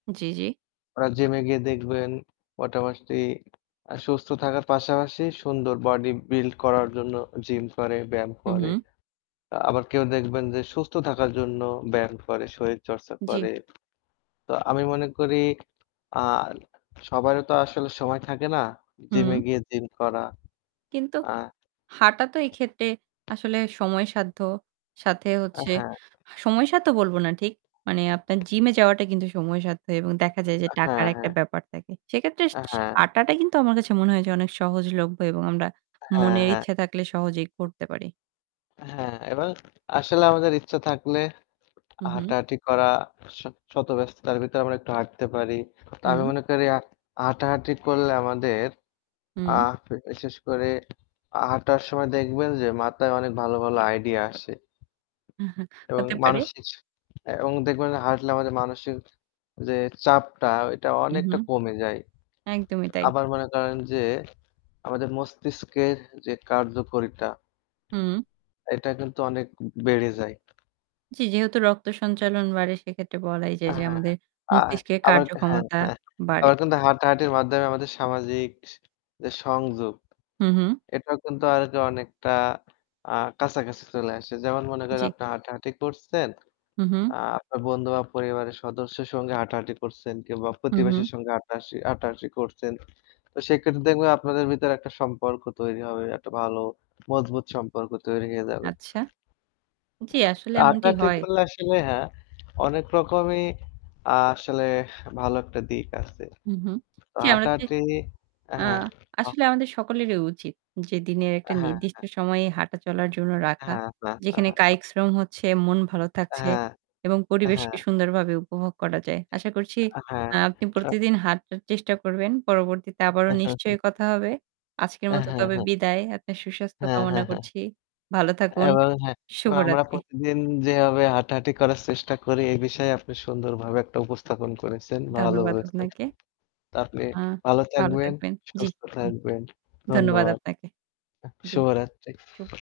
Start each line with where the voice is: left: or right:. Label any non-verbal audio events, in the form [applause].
right: জ্বী, জ্বী।
left: ওরা জিমে গিয়ে দেখবেন মোটামুটি আ সুস্থ থাকার পাশাপাশি সুন্দর বডি বিল্ড করার জন্য জিম করে, ব্যায়াম
right: হুম,
left: করে।
right: হুম।
left: আবার কেউ দেখবেন যে সুস্থ থাকার জন্য ব্যায়াম করে, শরীর চর্চা
right: জ্বী।
left: করে। তো আমি মনে করি আ সবারও তো আসলে সময় থাকে না জিমে
right: হুম।
left: গিয়ে জিম করা।
right: কিন্তু
left: আ
right: হাঁটা তো এক্ষেত্রে আসলে সময় সাধ্য। সাথে
left: আ
right: হচ্ছে
left: হ্যাঁ।
right: সময় সাধ্য বলব না ঠিক। মানে আপনার জিমে যাওয়াটা কিন্তু সময় সাধ্য এবং দেখা যায় যে
left: আ
right: টাকার
left: হ্যাঁ,
right: একটা
left: হ্যাঁ।
right: ব্যাপার থাকে। সেক্ষেত্রে
left: আ
right: সি
left: হ্যাঁ।
right: হাঁটাটা কিন্তু আমার কাছে মনে হয় যে, অনেক সহজলভ্য এবং আমরা
left: আ হ্যাঁ,
right: মনের
left: হ্যাঁ।
right: ইচ্ছা থাকলে সহজেই করতে পারি।
left: হ্যাঁ এবং আসলে আমাদের ইচ্ছা থাকলে
right: হুম, হুম।
left: হাঁটাহাঁটি করা শ শতব্যস্ততার ভিতরে আমরা একটু হাঁটতে পারি। তো আমি
right: হুম।
left: মনে করি আর হাঁটাহাঁটি করলে আমাদের আ
right: হুম।
left: বিশেষ করে আ হাঁটার সময় দেখবেন যে মাথায় অনেক ভালো, ভালো আইডিয়া আসে। এবং
right: হতে পারে।
left: মানসিক এবং দেখবেন হাটলে আমাদের মানসিক যে চাপটা ওইটা
right: হুম,
left: অনেকটা
right: হুম
left: কমে যায়।
right: একদমই তাই।
left: আবার মনে করেন যে আমাদের মস্তিষ্কের যে কার্যকারিতা
right: হুম।
left: এটা কিন্তু অনেক বেড়ে যায়।
right: জ্বী, যেহেতু রক্ত সঞ্চালন বাড়ে সেক্ষেত্রে বলাই
left: আ
right: যায় যে
left: হ্যাঁ, হ্যাঁ,
right: আমাদের
left: আ
right: মস্তিষ্কের
left: আবার হ্যাঁ,
right: কার্যক্ষমতা
left: হ্যাঁ
right: বাড়ে।
left: আবার কিন্তু হাঁটাহাঁটির মাধ্যমে আমাদের সামাজিক সি যে সংযোগ
right: হুম, হুম।
left: এটাও কিন্তু আগে অনেকটা আ কাছাকাছি চলে আসে। যেমন মনে করেন যে
right: জ্বী।
left: আপনার হাঁটাহাঁটি করছেন,
right: হুম, হুম।
left: আ আপনার বন্ধু বা পরিবারের সদস্যের সঙ্গে হাঁটাহাঁটি করছেন কিংবা
right: হুম, হুম।
left: প্রতিবেশীর সঙ্গে হাঁটাহাটি হাঁটা-হাটি করছেন। তো সেক্ষেত্রে দেখবেন আপনাদের ভিতর একটা সম্পর্ক তৈরি হবে। একটা ভালো মজবুত সম্পর্ক তৈরি হয়ে যাবে।
right: আচ্ছা। জ্বী, আসলে
left: তো
right: এমনটি
left: হাটা-হাটি
right: হয়।
left: করলে আসলে হ্যাঁ অনেক রকমই আ আসলে ভালো একটা দিক আছে।
right: হুম, হুম।
left: তো
right: জ্বী, আমরা যে
left: হাটা-হাটি অ্যাঁ
right: আ
left: হ্যাঁ। হ
right: আসলে আমাদের সকলেরই উচিত যে দিনের
left: আ
right: একটা
left: হ্যাঁ,
right: নির্দিষ্ট
left: হ্যাঁ।
right: সময়ে হাঁটা চলার জন্য রাখা। যেখানে
left: [chuckles]
right: কায়িক শ্রম হচ্ছে, মন ভালো
left: আ
right: থাকছে
left: হ্যাঁ,
right: এবং
left: আ হ্যাঁ।
right: পরিবেশকে সুন্দরভাবে উপভোগ করা যায়। আশা করছি
left: আ হ্যাঁ।
right: আ আপনি
left: আ
right: প্রতিদিন হাঁটার চেষ্টা করবেন। পরবর্তীতে আবারও নিশ্চয়ই
left: [chuckles]
right: কথা হবে। আজকের
left: আ
right: মত
left: হ্যাঁ,
right: তবে
left: হ্যাঁ।
right: বিদায়। আপনার সুস্বাস্থ্য
left: হ্যাঁ,
right: কামনা
left: হ্যাঁ, হ্যাঁ।
right: করছি। ভালো থাকুন।
left: এবং হ্যাঁ, তো আমরা
right: শুভরাত্রি।
left: প্রতিদিন যেভাবে হাঁটাহাঁটি করার চেষ্টা করি এ বিষয়ে আপনি সুন্দরভাবে একটা উপস্থাপন করেছেন। ভালো
right: ধন্যবাদ
left: করেছেন।
right: আপনাকে।
left: তো আপনি
right: আ
left: ভালো
right: ভালো
left: থাকবেন,
right: থাকবেন। জ্বী,
left: সুস্থ থাকবেন।
right: ধন্যবাদ
left: ধন্যবাদ।
right: আপনাকে।
left: আহ
right: জ্বী, চুপ।
left: শুভরাত্রি।